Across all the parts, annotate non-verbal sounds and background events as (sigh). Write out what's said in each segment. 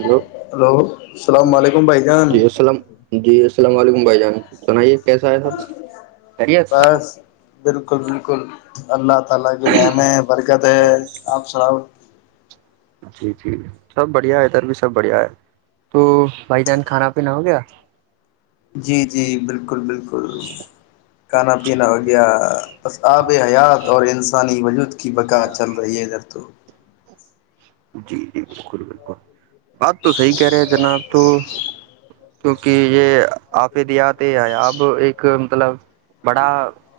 hello hello السلام علیکم بھائی جان جی السلام جی السلام علیکم منبئی جانا تو نہیں بس بالکل بالکل اللہ ت اللہ کی رن ہے برکت ہے آپ سر جی جی جی سب بڑھیا ہے ادھر بھی سب بڑھیا ہے تو بھائی جان کھانا پینا ہو گیا جی جی بالکل بالکل کھانا پینا و گیا بس آب حیات اور انسانی وجود کی بقا چل رہی ہے ادھر تو جی جی بالکل بالکل بات تو صحی کہہ رہے جناب تو کیونکہ یہ آپے دیاتے ہیں اب ایک مطلب بڑا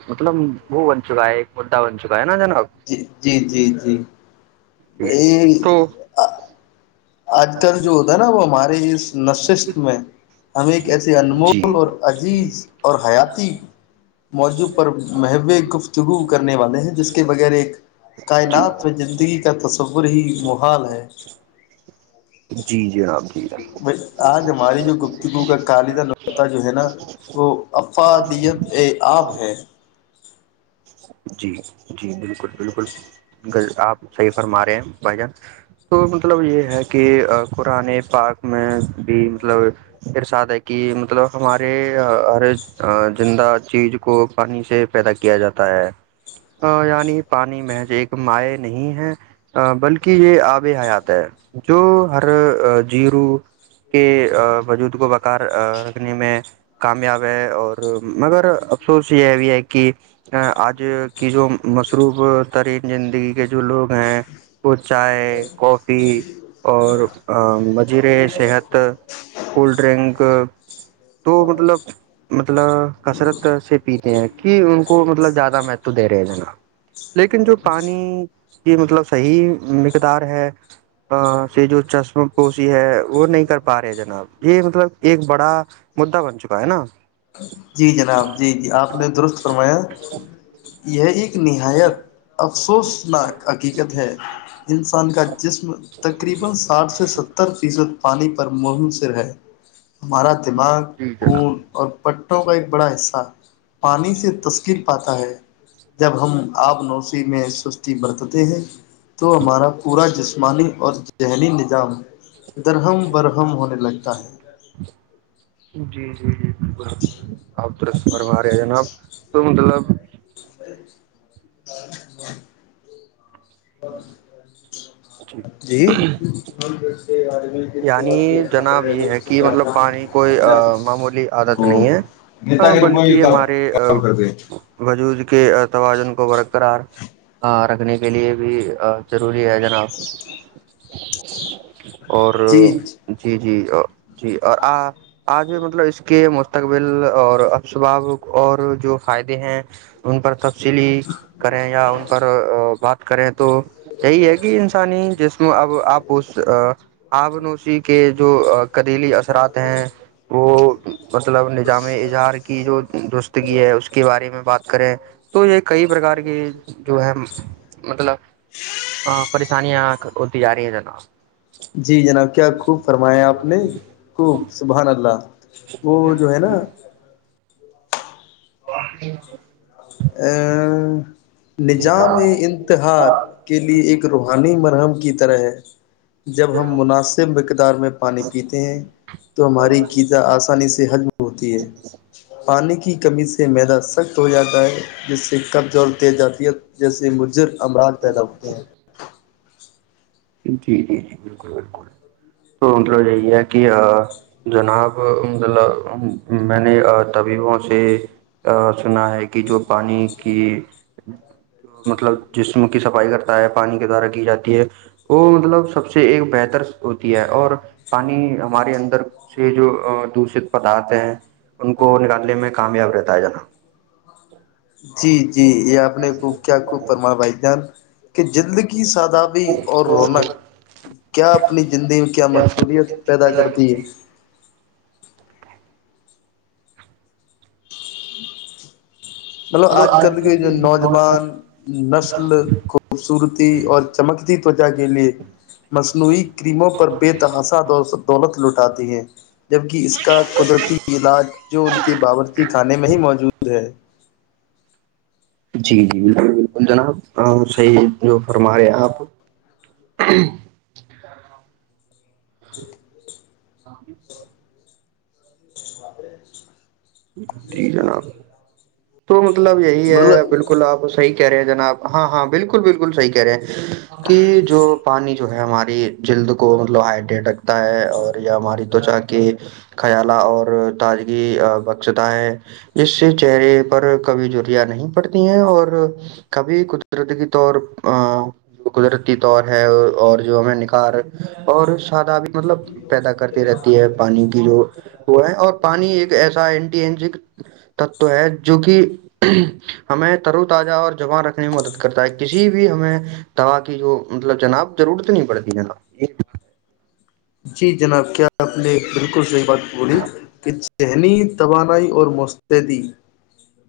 مطلب وہو ب چکا ہے مدا بن چکا ہےا جا جی جی جی جی (unintelligible) دوٹ آج کل جو ہوتا ہے نا وہ ہمارے اس نشست میں ہم ایک ایسے جی انمول اور عزیز اور حیاتی موضوع پر محو گفتگو کرنے والے ہیں جس کے بغیر ایک جی کائنات زندگی کا تصور ہی محال ہے جی جناب جی جناب بھائی آج ہماری جو گفتگو کا خالدہ نطہ جو ہے نا وہ افادیت ا آب ہے (inaudible) جی جی بالکل بالکل گ آپ صحیح فرما رہے ہیں بھائی جان تو مطلب یہ ہے کہ قآانے پاک میں بھی مطلب ارساد ہے کہ مطلب ہمارے ہر زندہ چیز کو پانی سے پیدا کیا جاتا ہے یعنی پانی محض ایک مائع نہیں ہے بلکہ یہ آب حیات ہے جو ہر جیرو کے وجود کو بکار رکھنے میں کامیاب ہے اور مگر افسوس یہ بھی ہے کہ آج کی جو مصروف ترین زندگی کے جو لوگ ہیں وہ چائے کافی اور مجیر صحت کول ڈرنک تو مطلب مطلب کسرت سے پیتے ہیں کہ ان کو مطلب زیادہ مہتو دے رہے ہیں جناب لیکن جو پانی کی مطلب صحیح مقدار ہے سے جو چشم پوسیی ہے وہ نہیں کر پا رہے جناب یہ مطلب ایک بڑا مددا بن چکا ہے نا جی جناب جی جی آپ نے درست فرمایا (unintelligible) یہ ایک نہایت افسوسناک حقیقت ہے جن سے (unintelligible) پانی پر مہن سر ہے ہمارا دماغ جی جناب کڑ اور پٹوں کا ایک بڑا حصہ پانی سے تشکل پاتا ہے جب ہم آب نوشی میں سستی برتتے ہیں تو ہمارا پورا جسمانی اور ذہنی نظام درہم برہم ہونے لگتا ہے جی جی جی (unintelligible) پس پرروااریا جناب تو مطلب (unintelligible) (unintelligible) جی (unintelligible) یعنی جناب یہ ہے کہ مطلب پانی کوئی معمولی عادت نہیں نیتا ہے کے روپ میں بھی بلکہ ہمارے کام کرتے ہیں وجوود کے توازن کو برقرار ہاں رکھنے کے لیے بھی ضروری ہے جناب اور جی جی ہ ا (unintelligible) جی اور آ آج بھی مطب ملب اس کے مستقبل اور اسباب اور جو فائدے ہیں ان پرب سلی کریں یا ان پر بات کریں تو یہی ہے کہ انسانی جسم اب آپ اس آب نوشی کے جو قدیلی اثرات ہیں وہ مطلب نظام اظہار کی جو دورستگی ہے اس کے بارے میں بات کریں تو یہ کئی پرکار کی جو ہے مطلب پریشانیاں ہوتی جا رہی ہیں جنا جی جناب کیا خوب فرمایا آپ نے خوب سبحان اللہ وہ جو ہے نا و (inaudible) ا نظام جناب انتحاد کے لئے ایک روحانی مرحم کی طرح ہے جب ہم مناسب مقدار میں پانی پیتے ہیں تو ہماری گیذا آسانی سے حجم ہوتی ہے پانی کی کمی سے میدہ سخت ہو جاتا ہے جس سے قبض دیے جاتی ہے جیسے مجر امراض پیدا ہوتے ہیں جی جی جی بالکل بالکل تو مطلب یہی ہے کہ جناب مطلب میں نے طبیبوں سے کرنا ہے کہ جو پانی کہ جو مطلب جسم کی صفائی کرتا ہے پانی کے دوارا کی جاتی ہے وہ مطلب سب سے ایک بہتر ہوتی ہے اور پانی ہمارے اندر سے جو دشت پدارتھ ہیں ان کو نکالنے میں کامیاب رہتا بتایا جانا جی جی یہ آپ نے خ کیا خب پرمان بھائی جان کہ جند کی سادابی اور رونق کیا اپنی زندگی میں کیا مقصولیت پیدا کرتی ہے مطلب آج کل کے جو نوجوان نسل خوبصورتی اور چمکتی توچا کے لیئے مصنوعی کریموں پر بےتحاسا دولت لوٹ آی ہے جب کہہ اس کا قدرتی علاج جو ان کے باورچی خانے میں ہی موجود ہے جی جی بالکل بالکل جناب اور صحیح جو فرما رہے آپ ج جناب تو مطلب یہی ہے مطلب بالکل آپ صحی کہہ رہے ہیں جناب ہاں ہاں بالکل بالکل صحیحہ رہے ہیں کہ جو پانی جو ہے ہماری جلد کو مطلب ہائڈٹ تا ہے اور یہ ہماری توچا کے خیالا اور تازگی بق تا ہے ج سے چہرے پر کبھی جریا نہیں پڑتی ہیں اور کبھی قدرتی طور قدرتی طور ہے اور جو ہمیں نکھار اور سادہ بھی مطلب پیدا کرتی رہتی ہے پانی کی جو ہے اور پانی ایک ایسا ان تت ہے جو کہ ہمیں ترو تازہ اور جما رکھنے میں مدد کرتا ہے کسی بھی ہمیں دوا کی جو مطلب جناب ضرورت نہیں پڑتی ہے ن جی جناب کیا آپ نے بالکل صحیح بات وہڑی کچ ذہنی توانائی اور مستعدی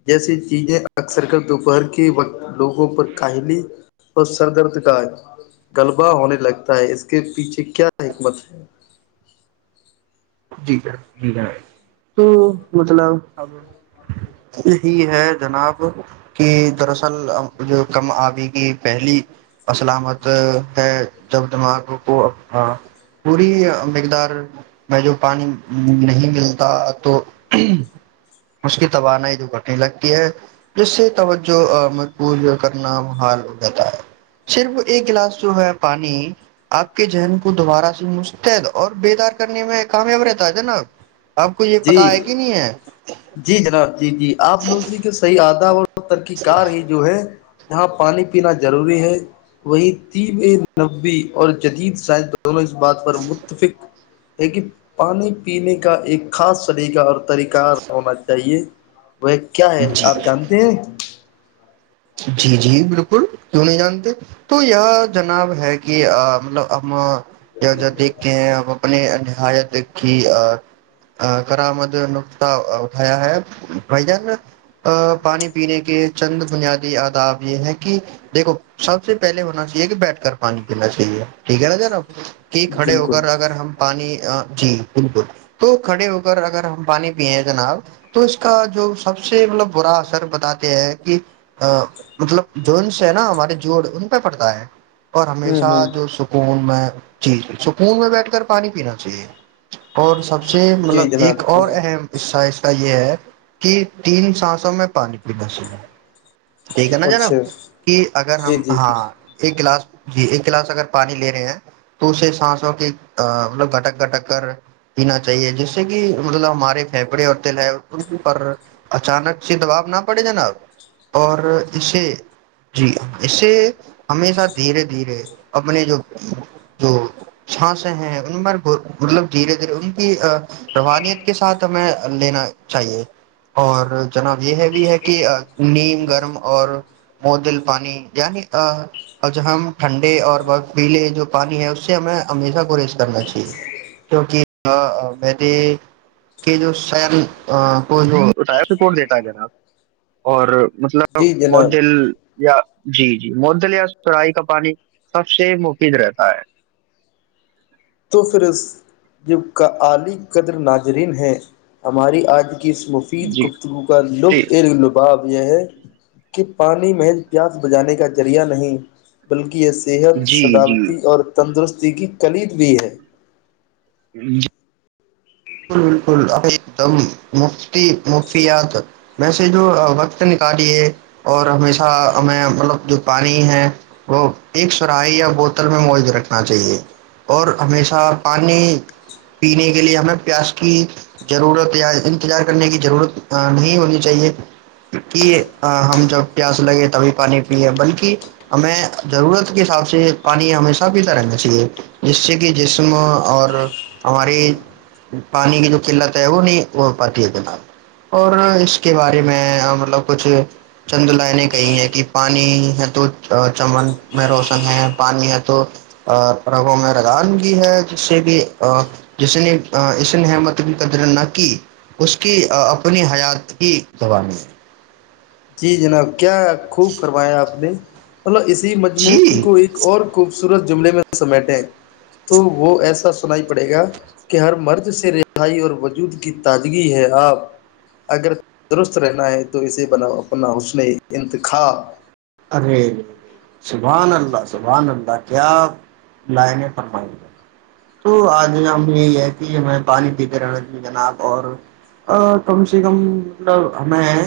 جیسی چیزیں اکثر کر دوپہر کے وقت لوگوں پر کاہلی اور سر درد کا غلبہ ہونے لگتا ہے اس کے پیچھے کیا حکمت ہے اھ (inaudible) جی س جی تو مطلب اب یہی ہے جناب کہ دراصل جو کم آبی کی پہلی اسلامت ہے جب دماغ کو پوری مقدار میں جو پانی نہیں ملتا تو اس کی توانائی جو گٹنے لگتی ہے جس سے توجہ مجبور کرنا محال ہو جاتا ہے صرف ایک گلاس جو ہے پانی آپ کے ذہن کو دوبارہ سے مستعد اور بیدار کرنے میں کامیاب رہتا جناب آپ کو یہ جی پتا ہے کہ نہیں ہے جی جناب جی جی آپ نوزی کے صحیح اعدا و ترقی کار ہی جو ہے جہاں پانی پینا ضروری ہے وہیں ت نبے اور جدید سائز دونوں اس بات پر متفق ہے کہ پانی پینے کا ایک خاص طریقہ اور طریقہ ہونا چاہیے وہ کیا ہے جی آپ جانتے ہیں جی جی بالکل کیوں نہیں جانتے تو یہ جناب ہے کہ مطلب ہمب جو جو دیکھتے ہیں ا اپنے نہایت کی کرامد نقطہ اٹھایا ہے بھائی جان پانی پینے کے چند بنیاد آدا آپ یہ ہے کہ دیکھو سب سے پہلے ہونا چاہیے کہ بیٹھ کر پانی پینا چاہیے ٹھیک ہے نا نااب کہ کھڑے ہو بالکل کر اگر ہم پانی جی بالکل تو کھڑے ویر اگر ہم پانی پیے ہیں جناب تو اس کا جو سب سے مطلب برا اثر بتاتے ہیں کہ مطلب جو انس ہے نا ہمارے جوڑ ان پہ پڑتا ہے اور ہوں ہمیشہ ہوں جو سکون میں جی جی سکون میں بیٹھ کر پانی پینا چاہیے اور سب سب سے مطلب جی جناب ایک جی اور اہم حصہ ہے یہ ہے کہ تین سانسوں میں پانی پینا چاہیے یہی ہےنا جناب اچھا کہ اگر جی ہم جی ہاں ایک کلاس جی ایک گلاس اگر پانی لے رہے ہیں تو اسے سانس و کے مطب گھٹک گھٹک کر پینا چاہیے جس سے کہ مطلب ہمارے پھیپڑے اور لٹ پر اچانک سے دباب نہ پڑے ج نب اور اسے جی اسے ہمیشہ دھیرے دھیرے اپنے جو جو سھانسیں ہیں ان پر مطلب دھیرے دھیرے ان کی روانیت کے ساتھ ہمیں لینا چاہیے اور جناب یہ بھی ہے کہ نی گرم اور مل پانی یعنی ہم ٹھنڈے اور بر پیلے جو پانی ہے اس سے ہمیں ہمیشہ گرییز کرنا چاہیے کیک مے کے جو کوتا ہے ج اور مطلب جی م جناب دل یا جی جی مدل یا سرائی کا پانی سب سے مفید رہتا ہے تو پھر اس جب کا اعلی قدر ناظرین ہے ہماری آج اس مفید جی گفتگو کا جی لطف ار لباب یہ ہے کہ پانی محض پیاس بجانے کا ذریعہ نہیں بلکہ اس صحت جی جی سداوتی اور تندرست ج کی کلی بھی ہے ہوں بالکل بالکل ایک دم مفتی مففیات میں سے جو وقت نکالیے اور ہمیشہ ہمیں مطلب جو پانی ہے وہ ایک سراہی یا بوتل میں موجود رکھنا چاہیے اور ہمیشہ پانی پینے کے لیے ہمیں پیاس کی ضرورت یا انتظار کرنے کی ضرورت نہیں ہونی چاہیے کہ ہم جب پیاس لگے تبھی پانی پیے بلکہ ہمیں ضرورت کے حساب سے پانی ہمیشہ پیتا رہنا چاہیے جس سے کہ جسم اور ہماراری پانی کی جو قلت ہے وہ نہیں ہو پاتی ہے کے بعد اور اس کے بارے میں مطلب کچھ چند لائن کہئی ہیں کہ پانی ہے تو چمن میں روشن ہے پانی ہے تو رگوں میں رگان بھی ہے جس سے کہ جس نے اسن ہممت کی قدر نہ کی اس کی اپنی حیات ہی دبانی ہے جی جناب کیا خوب فرمایا آپ نے مطلب اسی مجمون جی کو ایک اور خوبصور ور جملے میں سمیٹیں تو وہ ایسا سنائی پڑے گا کہ ہر مرض سے رہائی اور وجود کی تازگی ہے آپ اگرندرست رہنا ہے تو اسے بناؤ آ اپنا اس نے انتخاب ارے سبحان اللہ سبحان اللہ کیا لائن ہے فرمائی گے تو آج ہم یہی ہے کہ ہمیں پانی پیتے رہنے چے جناب اور کم سے کم مطلب ہمیں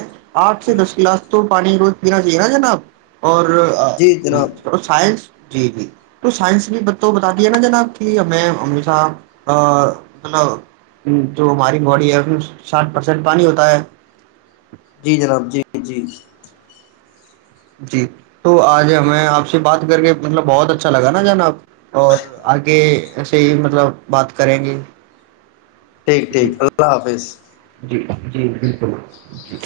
آٹھ سے دس کلاس تو پانی روز پین چاہے نا جناب اور جی سائنس جی جی تو سائنس بھی تو بتا دیا نا جنا کہ ہمیں ہمیشہ مطلب جو ہماری باڈی ہے اس میں ساٹ پرسینٹ پانی ہوتا ہے جی جناب جی جی جی تو آج ہمیں آپ سے بات کر کے مطلب بہت اچھا لگ نا جان آپ اور آگے ایسے ہی مطلب بات کریں گے ٹھیک ٹھیک جی اللہ حافظ جی جی بالکل جی